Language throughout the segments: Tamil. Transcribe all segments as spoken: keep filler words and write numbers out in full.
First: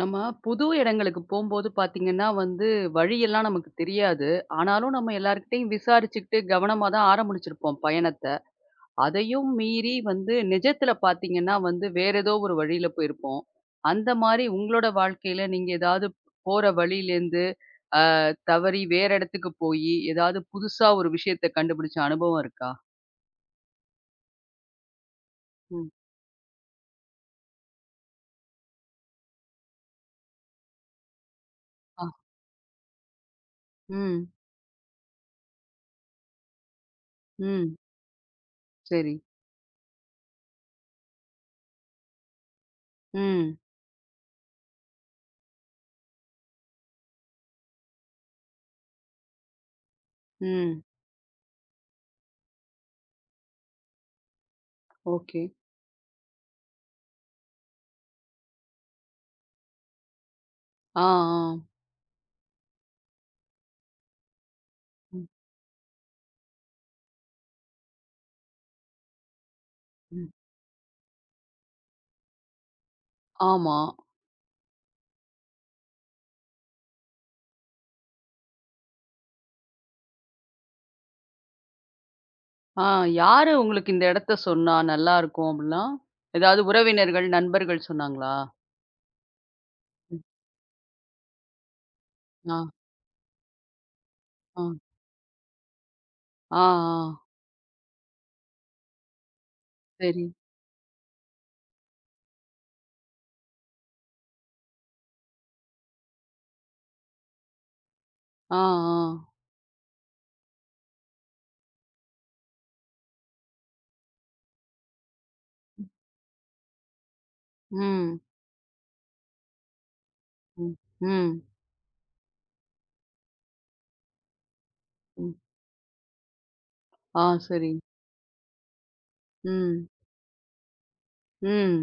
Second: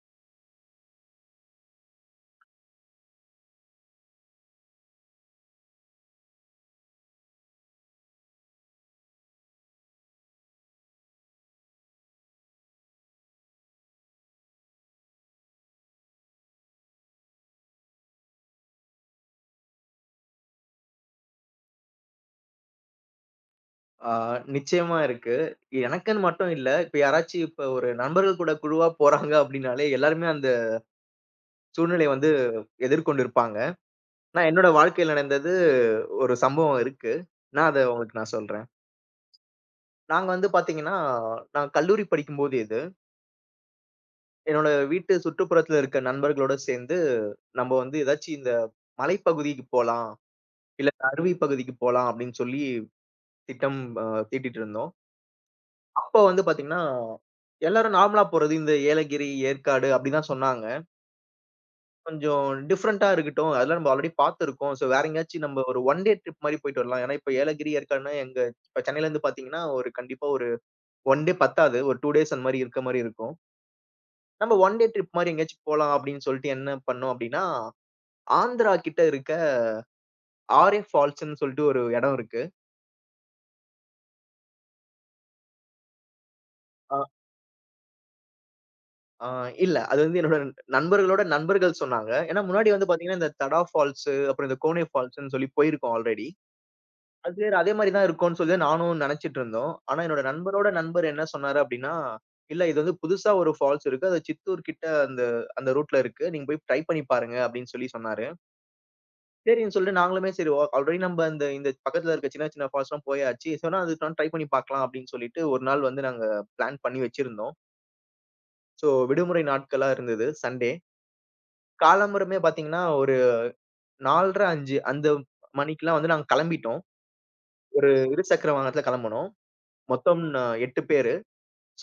நம்ம புது இடங்களுக்கு போம்போது பார்த்தீங்கன்னா வந்து, வழியெல்லாம் நமக்கு தெரியாது. ஆனாலும் நம்ம எல்லார்கிட்டயும் விசாரிச்சுக்கிட்டு கவனமா தான் ஆரம்பிச்சிருப்போம் பயணத்த. அதையும் மீறி வந்து நிஜத்துல பார்த்தீங்கன்னா வந்து, வேற ஏதோ ஒரு வழியில போயிருப்போம். அந்த மாரி உங்களோட வாழ்க்கையில நீங்க ஏதாவது போற வழியிலேருந்து, அ தவறி வேற இடத்துக்கு போயி, ஏதாவது புதுசா ஒரு விஷயத்த கண்டுபிடிச்ச அனுபவம் இருக்கா? ஆ நிச்சயமா இருக்கு. ம். எனக்குன்னு மட்டும் இல்ல. இப்ப யாராச்சும் இப்ப ஒரு நண்பர்கள் கூட குழுவா போறாங்க அப்டின்னாலே, எல்லாருமே அந்த ஆ. சூழ்நிலைய வந்து எதிர்கொண்டு இருப்பாங்க. ம். நான் என்னோட வாழ்க்கையில நடந்தது ஒரு சம்பவம் இருக்கு. நான் ம். அத உங்களுக்கு நான் சொல்றேன். சரி. நாங்க வந்து பாத்தீங்கன்னா, நான் கல்லூரி படிக்கும்போது இது. ம். என்னோட வீட்டு சுற்றுப்புறத்துல இருக்க நண்பர்களோட சேர்ந்து, நம்ம வந்து ஏதாச்சும் இந்த மலைப்பகுதிக்கு போலாம், ம். இல்ல அருவி பகுதிக்கு போலாம் அப்டின்னு சொல்லி திட்டம் அ தீட்டிட்டு இருந்தோம். ஓகே. அப்ப வந்து பாத்தீங்கன்னா, எல்லாரும் நார்மலா போறது இந்த ஏலகிரி, ஏற்காடு அப்டிதான் சொன்னாங்க. ஆ, ஆ. கொஞ்சம் டிஃபரெண்ட்டா இருக்கட்டும். அதெல்லாம் நம்ம ஆல்ரெடி பாத்துருக்கோம். ஸோ வேற ம். எங்கேயாச்சும் நம்ம ஒரு ஒன் டே ட்ரிப் மாரி போயிட்டு வரலாம். ஏன்னா, இப்ப ஏலகிரி, ஏற்காடுன்னா எங்க இப்ப சென்னையிலருந்து பாத்தீங்கன்னா, ஒரு ம். கண்டிப்பா ஒரு 1 டே பத்தாது. ஒரு ரெண்டு டேஸ் அந்த மாரி இருக்க மாரி இருக்கும். ஆமா. நம்ம ஒன் டே ட்ரிப் மாரி எங்கேயாச்சும் போலாம் அப்டின்னு சொல்லிட்டு என்ன பண்ணோம் அப்டின்னா, ஆந்திரா கிட்ட இருக்க ஆரே ஃபால்ஸ்ன்னு சொல்லிட்டு ஒரு இடம் இருக்கு. ஆ, யாரு உங்களுக்கு இந்த இடத்த சொன்னா நல்லாருக்கும் அப்டிலாம்? ஏதாவது உறவினர்கள், நண்பர்கள் சொன்னாங்களா? ஆ இல்ல. அது வந்து ம். என்னோட நண்பர்களோட நண்பர்கள் சொன்னாங்க. ஏன்னா ஆ, முன்னாடி வந்து பாத்தீங்கன்னா, இந்த தடா ஃபால்ஸு, அப்புறம் இந்த ஆ, கோனே ஃபால்ஸ்ன்னு சொல்லி போயிருக்கோம் ஆல்ரெடி. ஆ, ஆ. அது சரி அதே மாரி தான் இருக்கும்ன்னு சொல்லி தான் நானும் நெனச்சுட்டு இருந்தோம். ஆனா என்னோட சரி. நண்பரோட நண்பர் என்ன சொன்னாரு அப்டின்னா, "இல்ல இது வந்து புதுசா ஒரு ஃபால்ஸ் இருக்கு. அது சித்தூர் கிட்ட அந்த அந்த ரூட்ல இருக்கு. நீங்க போய் ட்ரை பண்ணி பாருங்க" அப்டின்னு சொல்லி சொன்னாரு. ஆ, ஆ. சரின்னு சொல்லிட்டு நாங்களுமே சரி ஓ ஆல்ரெடி நம்ம இந்த இந்த பக்கத்துல இருக்க சின்ன சின்ன ஃபால்ஸ்லாம் போயாச்சு. சொன்னா அதுக்கான ட்ரை பண்ணி பாக்கலாம் அப்டின்னு சொல்லிட்டு ஒரு நாள் வந்து நாங்க பிளான் பண்ணி வச்சிருந்தோம். ம், ஸோ விடுமுறை நாட்களா இருந்தது சண்டே. ம், ம், காலம்பரமே பார்த்தீங்கன்னா, ஒரு நாலரை, அஞ்சு அந்த ம். மணிக்கெல்லாம் வந்து நாங்க கிளம்பிட்டோம். ஆ, சரி. ஒரு இருசக்கர வாகனத்துல கிளம்புனோம். ம், மொத்தம் ந எட்டு பேரு.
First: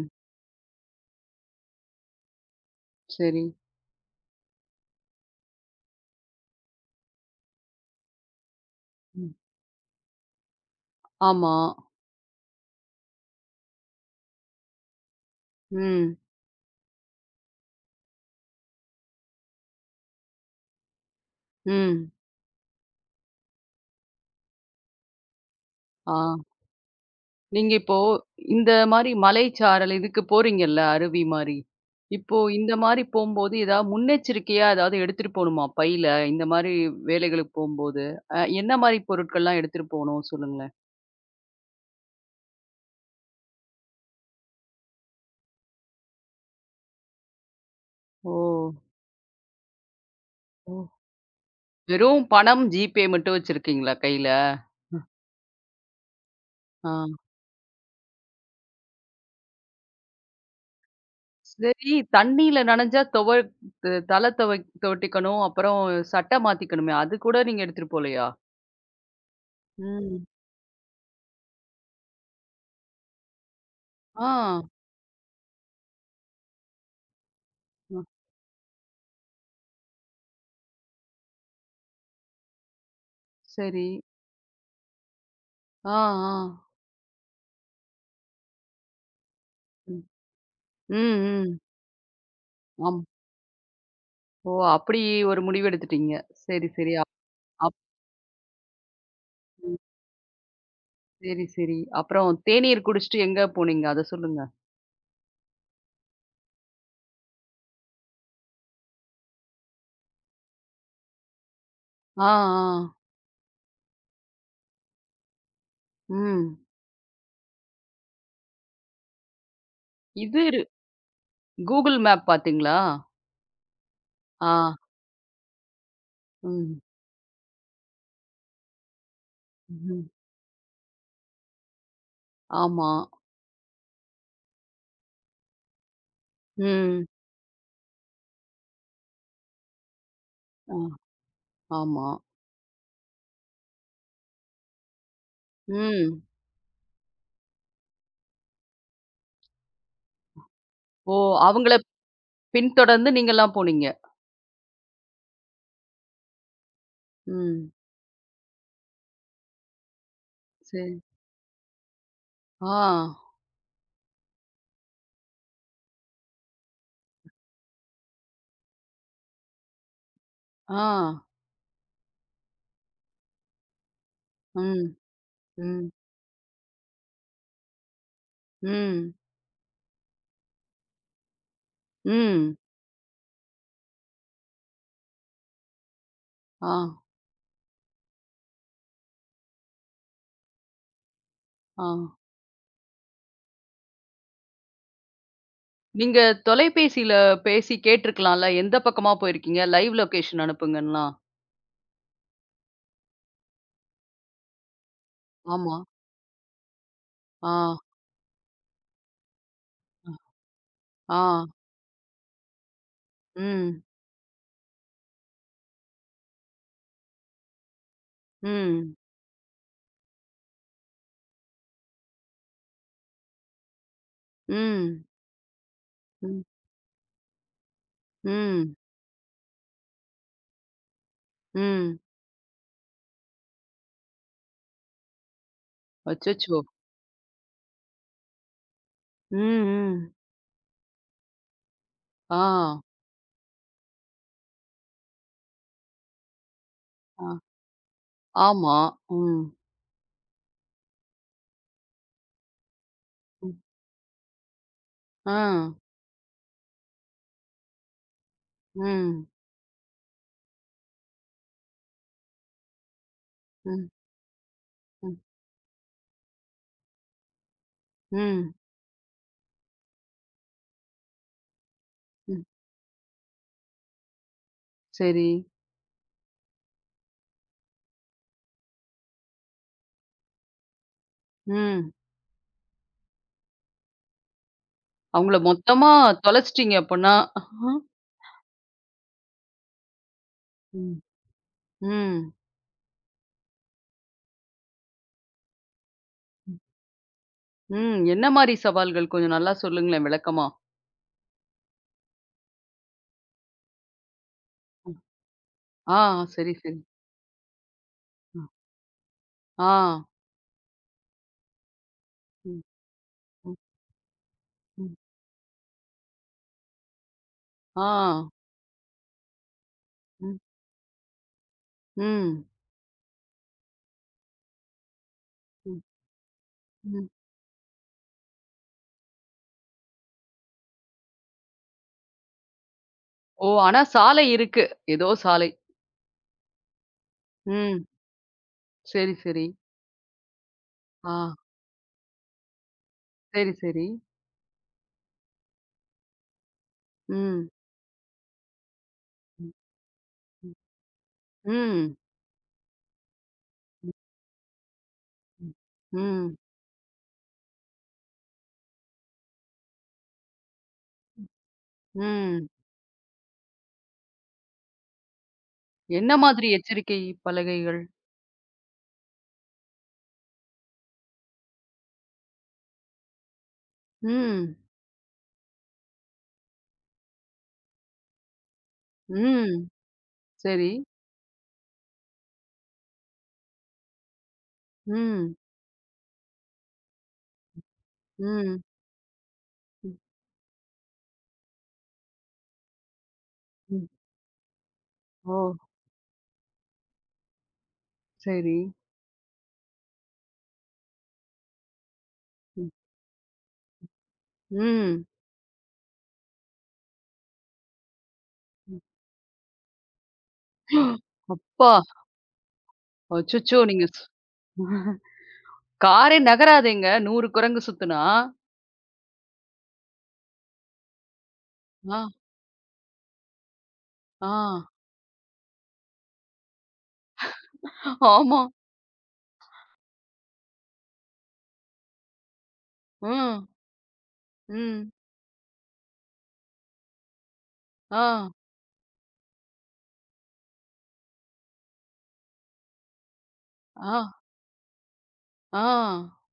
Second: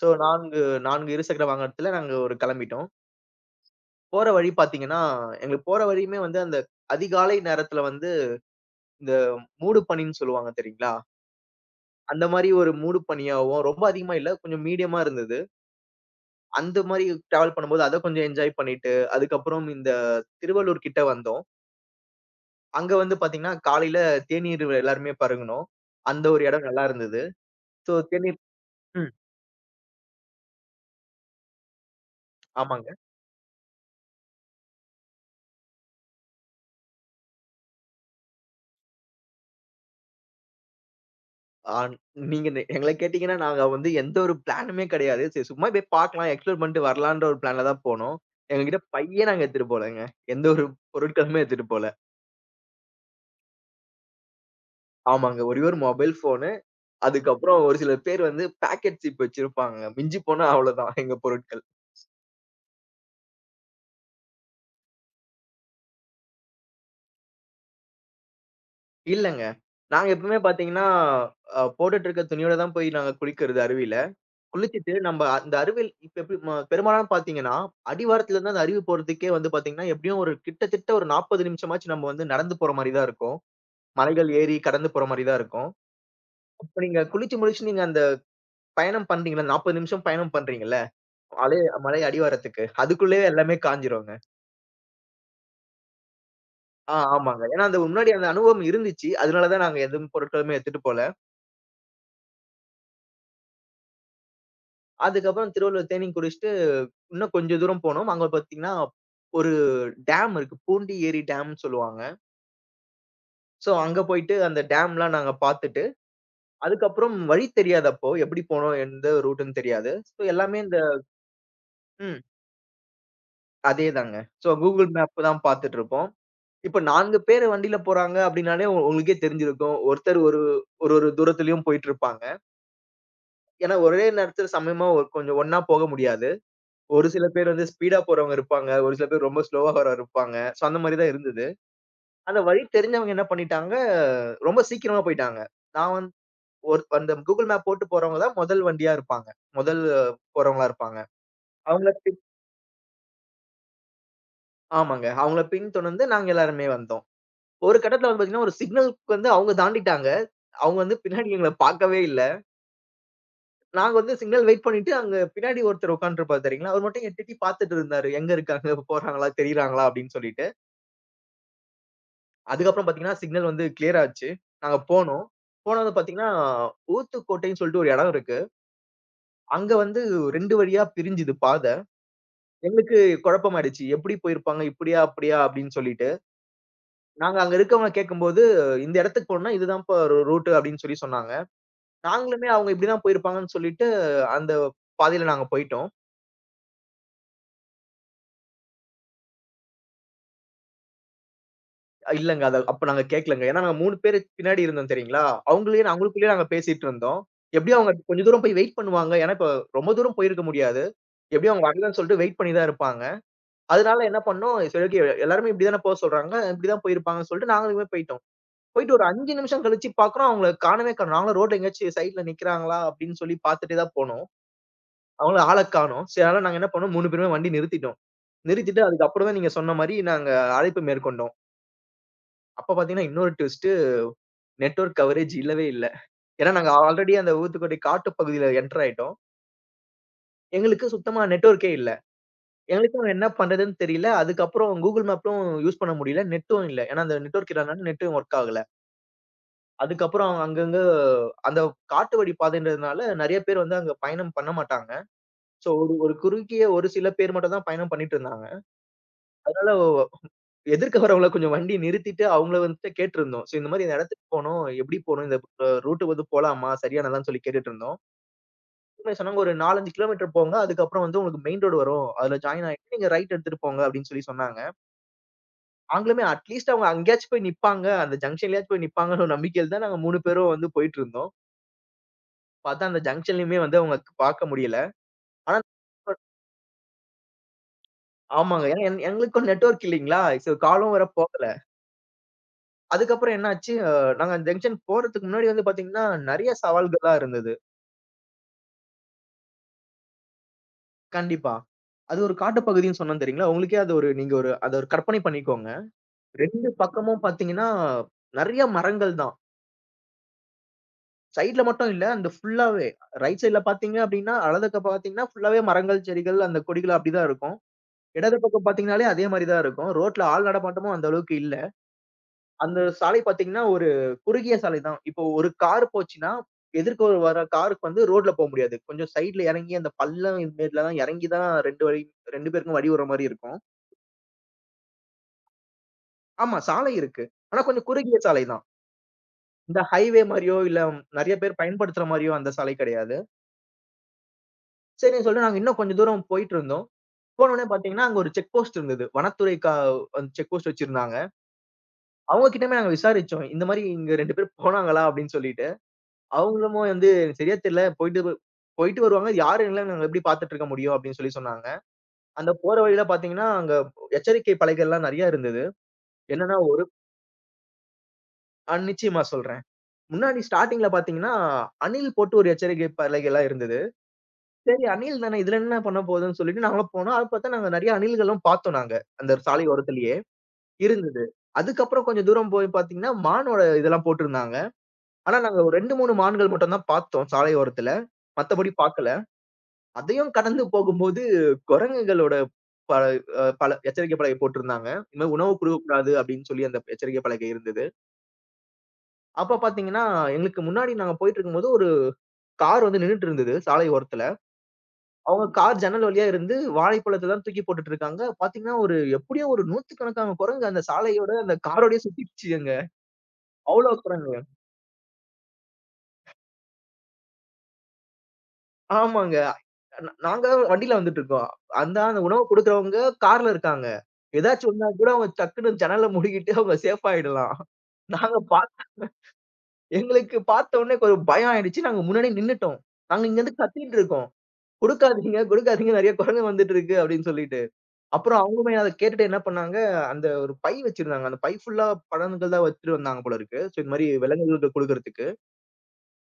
ஸோ நாலு நாலு இருசக்கர வாகனத்துல நாங்க ஒரு கிளம்பிட்டோம். சரி. போற வழி பார்த்தீங்கன்னா, எங்களுக்கு போற வழியுமே வந்து அந்த அதிகாலை நேரத்துல வந்து இந்த ம். மூடுபனின்னு சொல்லுவாங்க தெரியுங்களா? ஆமா. அந்த மாரி ஒரு மூடுபனியாவும், ரொம்ப அதிகமா இல்ல. கொஞ்சம் மீடியமா இருந்தது. ம், அந்த மாரி டிராவல் பண்ணும்போது அத கொஞ்சம் என்ஜாய் பண்ணிட்டு, அதுக்கப்புறம் இந்த திருவள்ளூர் கிட்ட வந்தோம். ம். அங்க வந்து பாத்தீங்கன்னா, காலையில தேநீர் எல்லாருமே பருகுனோம். ஆ. அந்த ஒரு இடம் நல்லா இருந்தது. நீங்க சோ இப்போ தேநீர் இந்த மாரி ம். மலைச்சாரல் இதுக்கு போறீங்கல்ல, அருவி மாரி. இப்போ இந்த ஆமாங்க. மாரி போம்போது, ஏதாவது முன்னெச்சரிக்கையா ஏதாவது எடுத்துட்டு போணுமா பையில? இந்த மாரி வேலைகளுக்கு போம்போது, அ என்ன மாரி பொருட்கள்லாம் எடுத்துட்டு போணும் சொல்லுங்களேன்? ஆ நீங்க நெ எங்கள கேட்டீங்கன்னா, நாங்க வந்து எந்த ஒரு பிளானுமே கிடையாது. சரி சும்மா போய் பாக்கலாம், எக்ஸ்ப்ளோர் பண்ணிட்டு வரலான்ற ஒரு பிளான்ல தான் போனோம். ஓ! எங்ககிட்ட பையே நாங்க எடுத்துட்டு போலங்க. எந்த ஒரு ஓ! பொருட்களுமே எடுத்துட்டு போல. வெறும் பணம், ஜிபே மட்டும் வச்சிருக்கீங்களா கையில? ஆமாங்க. ஒரே ஒரு மொபைல் ஃபோனு, ஆ. அதுக்கப்புறம் ஒரு சில பேர் வந்து பாக்கெட் சிப் வச்சிருப்பாங்க. மிஞ்சி போனா அவ்வளோதான் எங்க பொருட்கள். சரி, தண்ணீல நனைஞ்சா துவ து தல துவை துவட்டிக்கணும். அப்புறம் சட்டை மாத்திக்கணுமே, அது கூட நீங்க எடுத்துட்டு போலையா? இல்லங்க. நாங்க ம். எப்பவுமே பாத்தீங்கன்னா, அ போட்டுட்டு இருக்க துணியோட தான் போய் நாங்க குளிக்கிறது அருவியில. ஆ. குளிச்சிட்டு நம்ப அந்த அருவியில் இப்ப எப்படி ம பெரும்பாலும் பார்த்தீங்கன்னா, அ. அடிவாரத்துல இருந்து அந்த அருவி போறதுக்கே வந்து பார்த்தீங்கன்னா, எப்படியும் ஒரு கிட்டத்தட்ட ஒரு நாற்பது நிமிஷமாச்சும் நம்ம வந்து நடந்து போற மாரி தான் இருக்கும். சரி. மலைகள் ஏறி கடந்து போற மாரி தான் இருக்கும். ஆ, ஆ. இப்ப நீங்க குளிச்சு முடிச்சு நீங்க அந்த பயணம் பண்றீங்கல்ல, நாற்பது ம். நிமிஷம் பயணம் பண்றீங்கல்ல, ம், ம். அலை மலை அடிவாரத்துக்கு. ஆம். அதுக்குள்ளயே எல்லாமே காய்ஞ்சிருங்க. ஓ! அப்படி ஒரு முடிவு எடுத்துட்டீங்க. சரி, சரி. ஆ அப் ஆமாங்க. ஏன்னா அப் அந்த முன்னாடி அந்த அனுபவம் இருந்துச்சு. அதனால தான் நாங்க எதுவும் பொருட்களுமே எடுத்துட்டு போல. சரி, சரி. அப்புறம் தேநீர் குடிச்சிட்டு எங்க போனீங்க? அத சொல்லுங்க. அதுக்கப்புறம் திருவள்ளுவர் தேனீ குடிச்சிட்டு இன்னும் கொஞ்சம் தூரம் போனோம். அங்க பார்த்தீங்கன்னா, ஒரு டேம் இருக்கு. பூண்டி ஏரி டேம்ன்னு சொல்லுவாங்க. ஆ, ஆ. சோ, அங்க போயிட்டு அந்த டேம்லாம் நாங்க பாத்துட்டு, ம். அதுக்கப்புறம் வழி தெரியாது அப்போ. எப்படி போனோம்? எந்த ரூட்டுன்னு தெரியாது. சோ, இது எல்லாமே இரு இந்த Google ம். மேப் பார்த்தீங்களா? அதேதாங்க. சோ, ஆ. Google மேப் தான் பாத்துட்டுருப்போம். இப்ப ம். நாலு பேரு வண்டியில போறாங்க அப்படின்னாலே உ உங்களுக்கே தெரிஞ்சிருக்கும். ம். ஒருத்தர் ஒரு ஒரு ஒரு தூரத்திலயும் போயிட்டுருப்பாங்க. ஆமா. ஏன்னா, ஒரே நேரத்துல சமயமா ஒ கொஞ்சம் ஒண்ணா போக முடியாது. ம். ஒரு சில பேர் வந்து ஸ்பீடா போறவங்க இருப்பாங்க. ஒரு சில பேர் ரொம்ப ஸ்லோவா போறவங்க இருப்பாங்க. சோ, ஆ. அந்த மாரி தான் இருந்தது. ஆமா. அந்த வழி தெரிஞ்சவங்க என்ன பண்ணிட்டாங்க, ரொம்ப சீக்கிரமா போயிட்டாங்க. நான் வந்து ம். ஒரு அந்த கூகுள் மேப் போட்டு போறவங்க தான் முதல் வண்டியா இருப்பாங்க. முதல் போறவங்களா இருப்பாங்க. ஓ! அவங்கள அவங்கள பின் பின்தொடர்ந்து நீங்கலாம் போனீங்க. ஆமாங்க. அவங்கள பின்தொடர்ந்து நாங்க எல்லாருமே வந்தோம். ம். ஒரு கட்டத்துல வந்து பார்த்தீங்கன்னா, ஒரு சிக்னலுக்கு வந்து அவங்க தாண்டிட்டாங்க. அவங்க சரி. வந்து பின்னாடி எங்கள பார்க்கவே இல்ல. ஆ. நாங்க வந்து சிக்னல் வெயிட் பண்ணிட்டு அங்க பின்னாடி ஒருத்தர் உட்கார்ந்துருப்பாரு தெரியுங்களா? அவர் மட்டும் எட்டி எட்டி பார்த்துட்டு இருந்தாரு. எங்க இருக்காங்க? போறாங்களா? தெரியிறாங்களா? அப்படின்னு சொல்லிட்டு. ஆ. அதுக்கப்புறம் பார்த்தீங்கன்னா, சிக்னல் வந்து கிளியர் ஆச்சு. நாங்க ம். போனோம். ம். போனது பார்த்தீங்கன்னா, ஊத்துக்கோட்டைன்னு சொல்லிட்டு ஒரு இடம் இருக்கு. ம். அங்க வந்து ரெண்டு வழியா பிரிஞ்சுது பாத. ம். எங்களுக்கு குழப்பமாயிடுச்சு. எப்படி போயிருப்பாங்க? இப்படியா? அப்படியா? அப்படின்னு சொல்லிட்டு. ஆ. நாங்க அங்க இருக்கவங்கள கேட்கும்போது, "இந்த இடத்துக்கு போணும்னா இதுதான்ப்பா ரூ ரூட்டு" அப்படின்னு சொல்லி சொன்னாங்க. ஆ. நாங்களுமே அவங்க இப்படிதான் போயிருப்பாங்கன்னு சொல்லிட்டு, அந்த பாதையில நாங்க போயிட்டோம். நீங்க தொலைபேசியில பேசி கேட்டுருக்கலாம்ல. எந்த பக்கமா போயிருக்கீங்க? Live location அனுப்புங்கன்லாம். அஹ் இல்லங்க. அத அப்ப நாங்க கேட்கலங்க. ஏன்னா நாங்க மூணு பேரு பின்னாடி இருந்தோம் தெரியுங்களா? ஆமா. அவங்களயே அவங்களுக்குள்ளயே நாங்க பேசிட்டு இருந்தோம். ஆ. எப்படியும் அவங்க கொஞ்சம் தூரம் போய் வெயிட் பண்ணுவாங்க. ஏன்னா இப்ப ரொம்ப தூரம் போயிருக்க முடியாது. ஆ. எப்படியும் அவங்க வரலன்னு சொல்லிட்டு வெயிட் பண்ணி தான் இருப்பாங்க. ம். அதனால என்ன பண்ணோம், சரி ஓகே எல்லாருமே இப்படிதானே போ சொல்றாங்க. இப்படிதான் போயிருப்பாங்கன்னு சொல்லிட்டு நாங்களுமே போயிட்டோம். ம். போயிட்டு ஒரு அஞ்சு நிமிஷம் கழிச்சு பார்க்குறோம், அவங்கள காணவே காணோம். நாங்களும் ரோட்ல எங்கேயாச்சும் சைட்ல நிக்கிறாங்களா அப்படின்னு சொல்லி பார்த்துட்டே தான் போனோம். ம். அவங்கள ஆள காணோம். சரி ம். அதனால நாங்க என்ன பண்ணோம், மூணு பேருமே வண்டி நிறுத்திட்டோம். ம். நிறுத்திட்டு அதுக்கப்புறம் தான் நீங்க சொன்ன மாரி நாங்க அழைப்பு மேற்கொண்டோம். ம். அப்ப பார்த்தீங்கன்னா, இன்னொரு ட்விஸ்ட்டு நெட்வொர்க் கவரேஜ் இல்லவே இல்ல. ஏன்னா அச்சச்சோ! நாங்க ஆல்ரெடி அந்த ஊத்துக்கோட்டை காட்டுப் பகுதியில என்டர் ஆயிட்டோம். ம். ம். எங்களுக்கு சுத்தமா நெட்வொர்க்கே இல்ல. ஆ. எங்களுக்கும் என்ன பண்றதுன்னு தெரியல. அதுக்கப்புறம் Google மேப்லும் யூஸ் பண்ண முடியல. நெட்டும் இல்ல. ஏன்னா அந்த ஆ. நெட்வொர்க் இல்லனால நெட்டும் ஒர்க் ஆகல. ஆமா. ம். அதுக்கப்புறம் அவங்க அங்கங்க அந்த காட்டு வழி பாதைன்றதுனால நெறைய ம். பேர் வந்து அங்க பயணம் பண்ண மாட்டாங்க. ஆ. ஸோ ஒரு ஒரு குறுகிய ஒரு சில பேர் மட்டும் தான் பயணம் பண்ணிட்டு இருந்தாங்க. ம். அதனால ஒ- எதிர்க்க வரவங்கள கொஞ்சம் வண்டி நிறுத்திட்டு அவங்கள வந்துட்டு கேட்டிருந்தோம். ஸோ இந்த மாரி ம். இந்த இடத்துக்கு போணும். எப்படி ம். போணும்? இந்த அ ரூட் வந்து போலாமா? சரியானதான்னு சொல்லி கேட்டுட்டு இருந்தோம். ம். அவங்க சொன்னாங்க ஒரு நாலு, அஞ்சு கிலோமீட்டர் போங்க. அதுக்கப்புறம் வந்து உங்களுக்கு மெயின் ரோடு வரும். அதுல ம். ஜாயின் ஆயிட்டு நீங்க ரைட் எடுத்துட்டு போங்க அப்படின்னு சொல்லி சொன்னாங்க. சரி. நாங்களுமே அட்லீஸ்ட் அவங்க அங்கேயாச்சும் போய் நிப்பாங்க. அந்த ஜங்ஷன்லயாச்சும் போய் நிப்பாங்கன்னு ஒரு நம்பிக்கையில தான் நாங்க மூணு பேரும் வந்து போயிட்டு இருந்தோம். ம். பார்த்தா அந்த ஜங்ஷன்லயுமே வந்து அவங்க பார்க்க முடியல. அவங்கள ஆனா மொத்தமா தொலைச்சிட்டீங்க அப்பன்னா. ஆமாங்க. ஏன்னா எங் எங்களுக்கும் நெட்வொர்க் இல்லைங்களா? சோ காலும் ம். வேற போகல. ம். அதுக்கப்புறம் என்னாச்சு, அ நாங்க அந்த ஜங்ஷன் போறதுக்கு முன்னாடி வந்து பார்த்தீங்கன்னா, நெறைய சவால்களா இருந்தது. ம். என்ன மாரி சவால்கள்? கொஞ்சம் நல்லா சொல்லுங்களேன் விளக்கமா. கண்டிப்பா. அது ஒரு காட்டுப் பகுதின்னு சொன்னேன் தெரியுங்களா? உங்களுக்கே அது ஒரு நீங்க ஒரு அத ஒரு கற்பனை பண்ணிக்கோங்க. ஆ, சரி, ரெண்டு சரி. பக்கமும் பார்த்தீங்கன்னா, நெறைய மரங்கள் தான். ஆ. சைடுல மட்டும் இல்ல, அந்த ம், ஃபுல்லாவே. ரைட் ம், சைடுல பார்த்தீங்க அப்டின்னா, வலது பக்கம் ம். பார்த்தீங்கன்னா, ஃபுல்லாவே மரங்கள், செடிகள், அந்த கொடிகள் அப்டிதான் இருக்கும். ஆ. இடது பக்கம் பார்த்தீங்கனாலே அதே மாரி தான் இருக்கும். ரோட்ல ம், ஆள் நடமாட்டமும் அந்த அளவுக்கு இல்ல. ம், அந்த சாலை பார்த்தீங்கன்னா, ஒரு குறுகிய சாலை தான். இப்போ ஒரு ம், கார் போச்சுன்னா, எதிர்க்க ம். ஒரு வர காருக்கு வந்து ரோட்ல போ முடியாது. கொஞ்சம் சைட்ல இறங்கி அந்த பள்ளம் இதுமாரில தான் இறங்கி தான் ரெண்டு வழி ரெண்டு பேருக்கும் வழி வர மாரி ஓ! இருக்கும். ஆனா சாலை இருக்கு. ஏதோ சாலை. ஆமா, சாலை இருக்கு. ஆனா ம். கொஞ்சம் குறுகிய சாலை தான். சரி, சரி. இந்த ஹைவே மாரியோ, இல்ல ஆ. நெறைய பேர் பயன்படுத்துற மாரியோ அந்த சாலை கிடையாது. சரி, சரி. சரின்னு சொல்லிட்டு நாங்க இன்னும் கொஞ்சம் தூரம் போயிட்டுருந்தோம். ம். போனோனே பார்த்தீங்கன்னா, அங்க ஒரு செக் போஸ்ட் இருந்தது. ம், வனத்துறை கா செக் ம். போஸ்ட் வச்சிருந்தாங்க. ம். அவங்க கிட்டயுமே நாங்க விசாரிச்சோம். இந்த மாரி இங்க ரெண்டு பேர் போனாங்களா? அப்படின்னு ம். சொல்லிட்டு. ம். அவங்களுமோ வந்து "எனக்கு சரியா தெரியல. போயிட்டு வ போயிட்டு வருவாங்க. யாரு இல்ல நாங்க எப்படி பார்த்துட்டு இருக்க முடியும் அப்படின்னு சொல்லி சொன்னாங்க. ம். அந்த போற வழியில பார்த்தீங்கன்னா, அங்க எச்சரிக்கை பலகைகள்லாம் நெறைய இருந்தது. என்ன மாதிரி என்னன்னா எச்சரிக்கை பலகைகள்? ஆ நிச்சயமா சொல்றேன். முன்னாடி ஸ்டார்ட்டிங்ல பார்த்தீங்கன்னா, அணில் போட்டு ஒரு எச்சரிக்கை பலகைலாம் இருந்தது. ம். சரி அணில் தானே இதுல என்ன பண்ண போகுதுன்னு சொல்லிட்டு நாங்களும் போனோம். அது பார்த்தா நாங்க நெறைய அணில்களும் பார்த்தோம் நாங்க. அந்த ம். சாலை ஓரத்திலேயே சரி. இருந்தது. அதுக்கப்புறம் கொஞ்சம் தூரம் போய் பார்த்தீங்கன்னா, மானோட இதெல்லாம் போட்டிருந்தாங்க. ம். ஆனா நாங்க ஒரு ரெண்டு, மூணு மான்கள் மட்டும் தான் பார்த்தோம் சாலை ஓரத்துல. ம். மத்தபடி பார்க்கல. ம். அதையும் கடந்து போகும்போது, குரங்குகளோட பல அ பல ம். எச்சரிக்கை பலகை போட்டிருந்தாங்க. இந்த ஓ! மாரி உணவு குடுக்கக்கூடாது அப்படின்னு சொல்லி அந்த எச்சரிக்கை பலகை இருந்தது. சரி. அப்ப பாத்தீங்கன்னா, எங்களுக்கு முன்னாடி நாங்க போயிட்டுருக்கும்போது, ஒரு ம். கார் வந்து நின்னுட்டு இருந்தது சாலை ஓரத்துல. ம். அவங்க கார் ஜன்னல் வழியா இருந்து வாழைப்பழத்த தான் தூக்கி போட்டுட்டு இருக்காங்க. பாத்தீங்கன்னா, ம். ஒரு எப்படியும் ஒரு நூற்றுக்கணக்கான குரங்கு அந்த சாலையோட, அந்த அப்பா! காரோடயே சுத்திடுச்சுங்க. அச்சச்சோ! நீங்க அவ்வளோ ஸ் குரங்கு. காரே நகராதேங்க. நூறு குரங்கு சுத்துனா. ஆமாங்க. நா நாங்க வண்டியில வந்துட்டுருக்கோம். ஆ, அந்த அந்த உணவு குடுக்குறவங்க கார்ல இருக்காங்க. ஆ. ஏதாச்சும் ஒண்ணா கூட அவங்க டக்குன்னு ஜன்னல மூடிக்கிட்டு அவங்க சேஃப் ஆயிடலாம். நாங்க ஆமா. பாத் எங்களுக்கு பார்த்த உடனே ஒரு பயம் ஆயிடுச்சு. நாங்க முன்னாடியே நின்னுட்டோம். நாங்க ம், இங்கருந்து கத்திட்டு இருக்கோம். ம். "குடுக்காதீங்க, குடுக்காதீங்க நெறைய குரங்கு வந்துட்டு இருக்கு" அப்படின்னு சொல்லிட்டு. ஆ, அப்புறம் அவங்களுமே அத கேட்டுட்டு என்ன பண்ணாங்க, அந்த ஒரு பை வச்சிருந்தாங்க. அந்த பை ஃபுல்லா பழங்கள் தான் வச்சுட்டு வந்தாங்க போல இருக்கு. சோ, இந்த ஆ, மாரி விலங்குகளுக்கு குடுக்குறதுக்கு. ஆ.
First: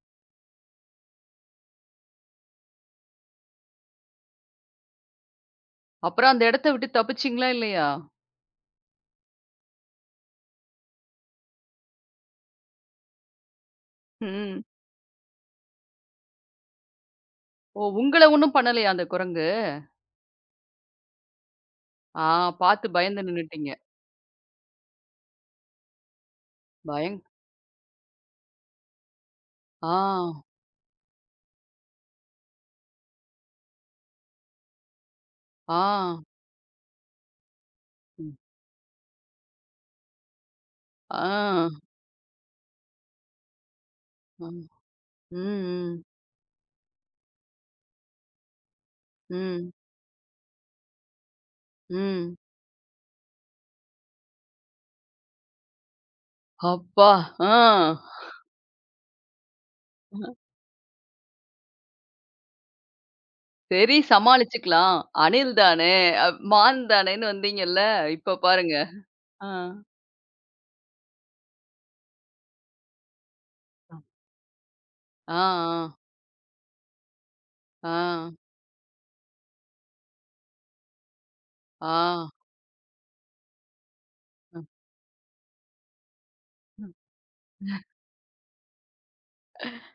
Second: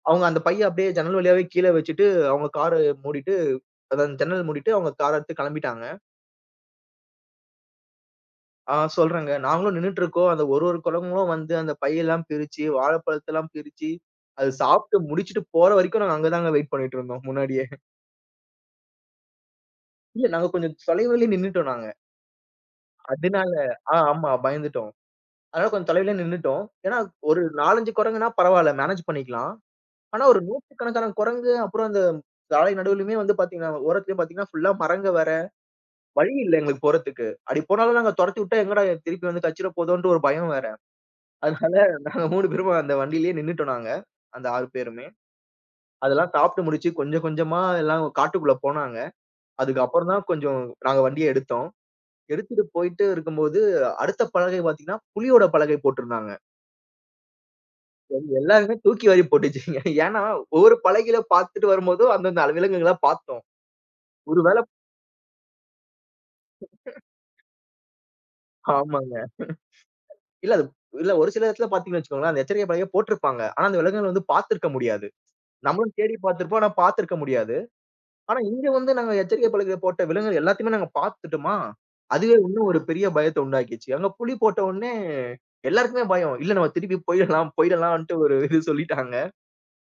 அவங்க அந்த பைய அப்படியே ஜன்னல் வழியாவே கீழ வச்சுட்டு, அவங்க கார மூடிட்டு, அதான் ஜன்னல் மூடிட்டு அவங்க கார எடுத்து கிளம்பிட்டாங்க. அப்புறம் அந்த இடத்த விட்டு தப்பிச்சீங்களா இல்லையா? ஆ சொல்றேங்க. நாங்களும் நின்னுட்டுருக்கோம். அந்த ஒரு ஒரு குழம்பங்களும் வந்து அந்த பையெல்லாம் பிரிச்சு, வாழைப்பழத்தெல்லாம் பிரிச்சு, அது ம். சாப்பிட்டு முடிச்சுட்டு போற வரைக்கும் நாங்க அங்க தாங்க வெயிட் பண்ணிட்டுருந்தோம் முன்னாடியே. ஓ! உங்கள ஒண்ணும் பண்ணலையா அந்த குரங்கு? இல்ல நாங்க கொஞ்சம் தொலைவிலயே நின்னுட்டோம் நாங்க. ஆ, பார்த்து பயந்து அதனால நின்னுட்டீங்க. ஆ ஆமா பயந்துட்டோம். அதனால கொஞ்சம் தொலைவிலயே நின்னுட்டோம். ஏன்னா பயங் ஒரு நாலு, அஞ்சு குரங்குன்னா பரவால்ல மேனேஜ் பண்ணிக்கலாம். ஆ, ஆனா ஒரு நூற்றுக்கணக்கான குரங்கு, அப்புறம் அந்த சாலை நடுவுலயுமே வந்து பார்த்தீங்கன்னா, ஓரத்துலயும் பார்த்தீங்கன்னா, ஃபுல்லா மரங்க வேற. ஆ, வழி இல்ல எங்களுக்கு போறதுக்கு. அப்படி போனாலும் நாங்க ம். தொரத்தி விட்டா எங்கடா திருப்பி வந்து கச்சிட போதோன்ற ஒரு பயம் வேற. ஆ, அதனால நாங்க மூணு பேரும் அந்த வண்டியிலேயே நின்னுட்டோம் நாங்க. அந்த ம், ஆறு பேருமே. ம், அதெல்லாம் சாப்பிட்டு முடிச்சு கொஞ்சம் கொஞ்சமா எல்லாம் காட்டுக்குள்ள போனாங்க. ம், அதுக்கப்புறம் தான் கொஞ்சம் நாங்க வண்டிய எடுத்தோம். ம். எடுத்துட்டு போயிட்டு இருக்கும்போது, அடுத்த பலகை பார்த்தீங்கன்னா, புலியோட பலகை போட்டிருந்தாங்க. அப்பா! ஆ. எல்லாருமே தூக்கி வாரி போட்டுச்சுங்க. ஏன்னா, ஒவ்வொரு பலகையில பார்த்துட்டு வரும்போதும் அந்தந்த விலங்குகள பார்த்தோம். சரி ஒரு வேள சமாளிச்சுக்கலாம். அணில் தானே, அ மான் தானேன்னு வந்தீங்கல்ல, இப்ப பாருங்க. ஆமாங்க. ஆ, இல்ல அது இல்ல ஒரு சில இடத்துல பார்த்தீங்கன்னு வச்சுக்கோங்களேன், அந்த எச்சரிக்கை பலகைய போட்டிருப்பாங்க. ஆனா அந்த அ. விலங்குகள் வந்து பார்த்திருக்க முடியாது. ஆ, ஆ. நம்மளும் தேடி பார்த்திருப்போம். ஆனா பார்த்திருக்க முடியாது. ஆ, ஆனா இங்க வந்து நாங்க எச்சரிக்கை பலகை போட்ட விலங்குகள் எல்லாத்தையுமே நாங்க பார்த்துட்டோமா, ஆ. அதுவே இன்னும் ஒரு பெரிய பயத்த உண்டாக்கிச்சு. அங்க புலி போட்ட ம், உடனே எல்லாருக்குமே பயம். இல்ல நம்ம ம், திருப்பி போயிடலாம், போயிடலான்ட்டு ஒரு இது சொல்லிட்டாங்க.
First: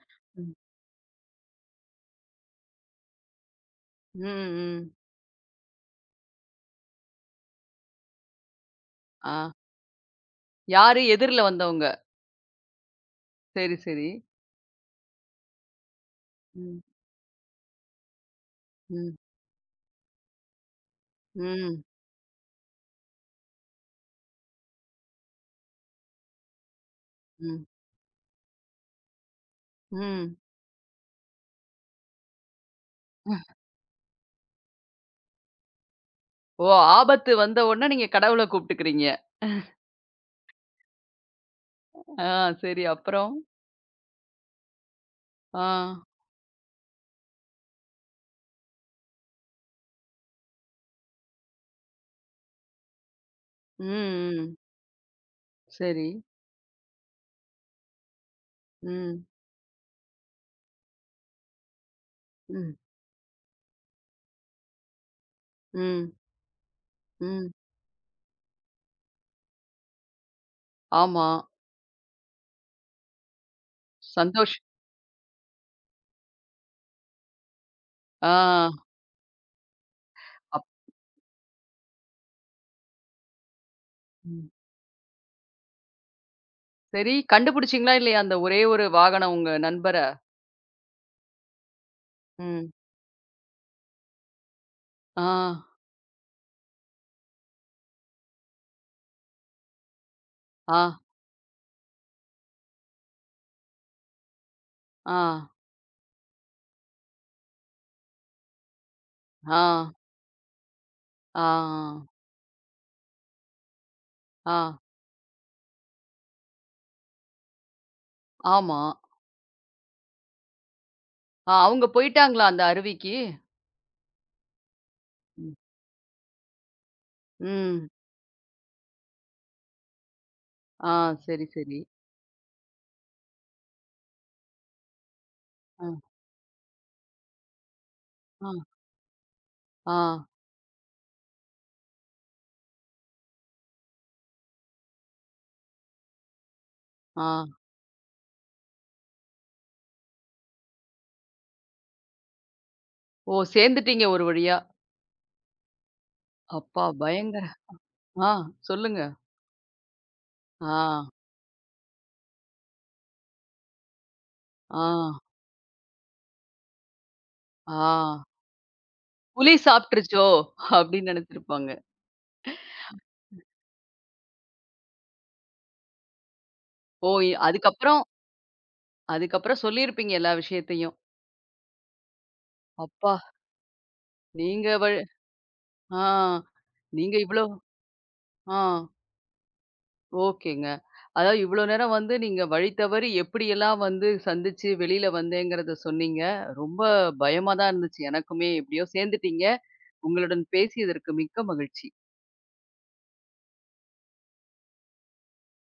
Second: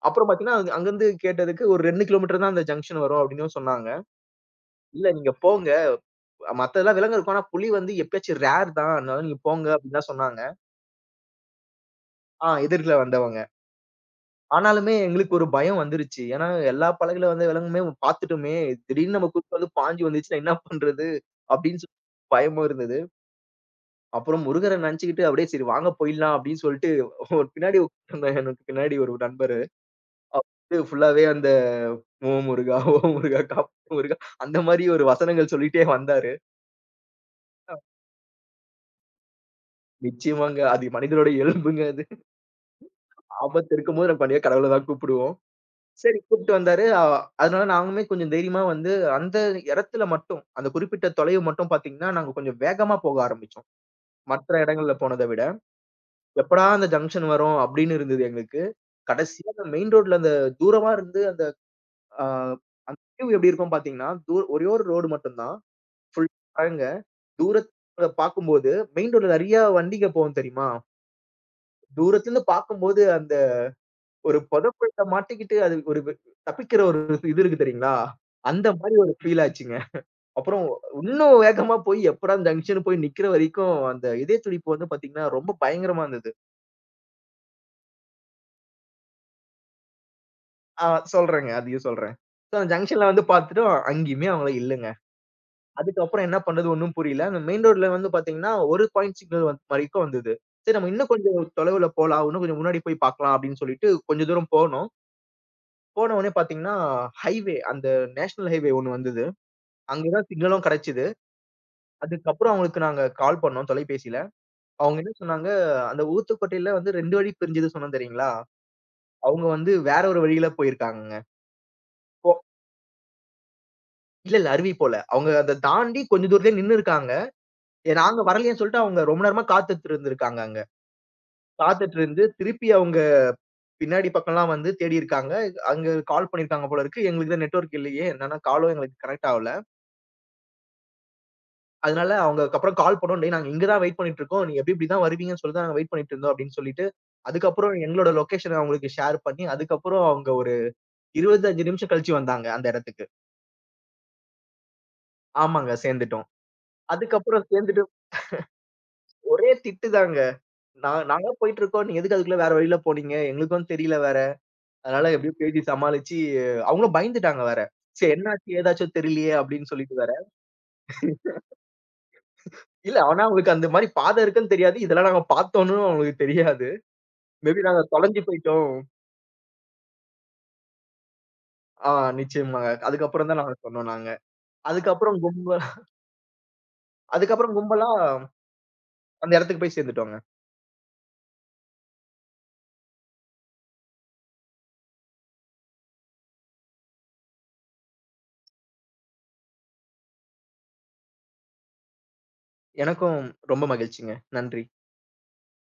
அப்புறம் ம். பார்த்தீங்கன்னா, அங்க அங்கருந்து கேட்டதுக்கு ஒரு ரெண்டு கிலோமீட்டர் தான் அந்த ஜங்ஷன் வரும் அப்டின்னும் சொன்னாங்க. ம், ம். இல்ல நீங்க போங்க. மத்ததெல்லாம் விலங்கு இருக்கும். ஆனா புலி வந்து எப்பயாச்சும் ரேர் தான். அதனால நீங்க ஆ. போங்க அப்டின்னு தான் சொன்னாங்க. யாரு எதிர்ல வந்தவங்க. ஆ எதிர்ல வந்தவங்க. சரி, சரி. ஆனாலுமே எங்களுக்கு ஒரு பயம் வந்துருச்சு. ஏன்னா ம், எல்லா பலகையில வந்த விலங்குமே பார்த்துட்டோமே! ம், திடீர்னு நம்ம குறுக்க வந்து பாஞ்சு வந்துச்சுன்னா என்ன பண்றது? ம், அப்படின்னு சொல்லி பயமும் இருந்தது. அப்புறம் முருகர நினைச்சுக்கிட்டு அப்படியே சரி வாங்க போயிடலாம் அப்படின்னு சொல்லிட்டு ஒரு ம், பின்னாடி உட்கார்ந்தாங்க எனக்கு பின்னாடி ஒரு நண்பரு. ம். அவரு ஃபுல்லாவே அந்த ஓ முருகா! ஓ முருகா! காப்பாத்து முருகா! அந்த மாரி ஒரு வசனங்கள் சொல்லிட்டே வந்தாரு. ஓ! ஆபத்து வந்த உடனே நீங்க கடவுள கூப்பிட்டுக்கிறீங்க. நிச்சயமாங்க. அது மனிதனோட இயல்புங்க அது. ஆ, சரி அப்புறம்? ஆபத்து இருக்கும்போது நம்ம கண்டிப்பா கடவுள தான் கூப்பிடுவோம். ஆ. சரி கூப்ட்டு வந்தாரு. அ அதனால நாங்களுமே கொஞ்சம் தைரியமா வந்து அந்த இடத்துல மட்டும், அந்த குறிப்பிட்ட தொலைவு மட்டும் பார்த்தீங்கன்னா, நாங்க கொஞ்சம் வேகமா போக ஆரம்பிச்சோம். ம், மற்ற ம். இடங்கள்ல போனத விட. சரி. எப்படா அந்த ஜங்ஷன் வரும் அப்படின்னு இருந்தது எங்களுக்கு. ம், கடைசியா அந்த மெயின் ரோட்ல அந்த தூரமா இருந்து அந்த அ ம், வியூ எப்படி இருக்கும் பார்த்தீங்கன்னா, தூ ஒரே ஒரு ரோடு மட்டும் தான். ம், ஃபுல் பாருங்க. ம். தூரத்துல பார்க்கும்போது மெயின் ரோட்ல நெறைய வண்டிங்க போகும் தெரியுமா? ஆமா. தூரத்துலருந்து பார்க்கும்போது அந்த ஒரு சந்தோஷ் பொதப்புல்ல மாட்டிக்கிட்டு அது ஒரு தப்பிக்கிற ஒரு இது இருக்கு தெரியுங்களா? ஆ. அந்த மாரி ஒரு ஃபீல் ஆச்சுங்க. அப்புறம் அப் இன்னும் வேகமா போய் எப்படா அந்த ஜங்ஷன் போய் நிக்கிற வரைக்கும் அந்த இதய ம். துடிப்பு வந்து பாத்தீங்கன்னா, ரொம்ப பயங்கரமா இருந்தது. சரி கண்டுபிடிச்சீங்களா இல்லையா? அந்த ஒரே ஒரு வாகனம் உங்க நண்பர? ஆ சொல்றேங்க. அதையும் சொல்றேன். சோ அந்த ம். ஜங்ஷன்ல வந்து பாத்துட்டோம். அங்கேயுமே அவங்கள இல்லங்க. ஆ, அதுக்கப்புறம் என்ன பண்றது ஒண்ணும் புரியல. அந்த மெயின் ரோட்ல வந்து பாத்தீங்கன்னா, ஒரு பாயிண்ட் சிக்னல் வந்து வரைக்கும் வந்தது. சரி ஆ, நம்ம இன்னும் கொஞ்சம் தொலைவுல போலாம். இன்னும் கொஞ்சம் முன்னாடி போய் பாக்கலாம் அப்படின்னு சொல்லிட்டு கொஞ்ச தூரம் போனோம். ஆ, போன உடனே பாத்தீங்கன்னா, ஹைவே அந்த நேஷனல் ஹைவே ஒண்ணு வந்தது. ஆ, அங்க தான் சிக்னலும் கிடைச்சது. ஆ, அதுக்கப்புறம் அவங்களுக்கு நாங்க கால் பண்ணோம் தொலைபேசியில. ஆ. அவங்க என்ன சொன்னாங்க, அந்த ஊத்துக்கோட்டையில வந்து ரெண்டு வழி பிரிஞ்சது சொன்னேன் தெரியுங்களா? ஆமா. அவங்க வந்து வேற ஒரு வழியில போயிருக்காங்கங்க. அ அவங்க போ போயிட்டாங்களா அந்த அருவிக்கு? இல்ல, இல்ல அருவி போல. அவங்க ம். அத தாண்டி கொஞ்சம் தூரத்திலேயே நின்னு இருக்காங்க. ம். ஏ, நாங்க வரலையேன்னு சொல்லிட்டு அவங்க ரொம்ப நேரமா காத்துட்டு இருந்திருக்காங்க அங்க. ஆ, சரி, சரி. காத்துட்டு இருந்து திருப்பி அவங்க பின்னாடி பக்கம்லாம் வந்து தேடி இருக்காங்க. அ, அங்க கால் பண்ணியிருக்காங்க போல இருக்கு. எங்களுக்கு தான் நெட்வொர்க் இல்லையே! என்னன்னா ஆ, காலும் எங்களுக்கு கனெக்ட் ஆகல. ஆ, அதனால அவங்களுக்கு அப்புறம் கால் பண்ணோம். "டேய் நாங்க இங்க தான் வெயிட் பண்ணிட்டு இருக்கோம். நீங்க எப்டி இப்டி தான் வருவீங்கன்னு சொல்லி தான் நாங்க வெயிட் பண்ணிட்டு இருந்தோம்" அப்டின்னு சொல்லிட்டு, ஆ. அதுக்கப்புறம் எங்களோட லொகேஷன அவங்களுக்கு ஷேர் பண்ணி, அதுக்கப்புறம் அவங்க இருபத்தி அஞ்சு நிமிஷம் கழிச்சு வந்தாங்க அந்த இடத்துக்கு. ஓ! சேர்ந்துட்டீங்க ஒரு வழியா. ஆமாங்க சேர்ந்துட்டோம். அப்பா அதுக்கப்புறம் பயங்கர சேர்ந்துட்டு ஆ, சொல்லுங்க. ஒரே திட்டு தாங்க. நா ஆ, நாங்க போயிட்டு இருக்கோம். நீங்க எதுக்கு அதுக்குள்ள வேற வழியில போனீங்க? எங்களுக்கும் தெரியல வேற. ஆ, அதனால எப்படியோ பேசி சமாளிச்சு அவங்களும் பயந்துட்டாங்க வேற. ஆ. சரி என்னாச்சு? ஏதாச்சும் தெரியலையே புலி அப்படின்னு சொல்லிட்டு வேற. சாப்ட்டுருச்சோ! அப்படின்னு நெனச்சிருப்பாங்க. இல்ல ஆனா அவங்களுக்கு அந்த மாரி பாதை இருக்குன்னு தெரியாது. இதெல்லாம் நாங்க பார்த்தோம்ன்னு அவங்களுக்கு தெரியாது. ஓ! இ மேபி நாங்க அதுக்கப்புறம் தொலைஞ்சு போயிட்டோம். அதுக்கப்புறம் சொல்லியிருப்பீங்க எல்லா விஷயத்தையும். ஆ நிச்சயமாங்க. அப்பா! அதுக்கப்புறம் தான் நாங்க சொன்னோம் நாங்க. நீங்க வ அதுக்கப்புறம் கும்ப ஆ. நீங்க இவ்ளோ அதுக்கப்புறம் கும்பலா ஆ. அந்த இடத்துக்கு போய் சேர்ந்துட்டோங்க. ஓகேங்க. அதாவது இவ்வளோ நேரம் வந்து நீங்க வழி தவறி எப்படியெல்லாம் வந்து சந்திச்சு வெளியில வந்தேங்கிறத சொன்னீங்க. ரொம்ப பயமா தான் இருந்துச்சு எனக்குமே. எப்படியோ சேர்ந்துட்டீங்க. உங்களுடன் பேசியதற்கு மிக்க மகிழ்ச்சி. எனக்கும் ரொம்ப மகிழ்ச்சிங்க. நன்றி.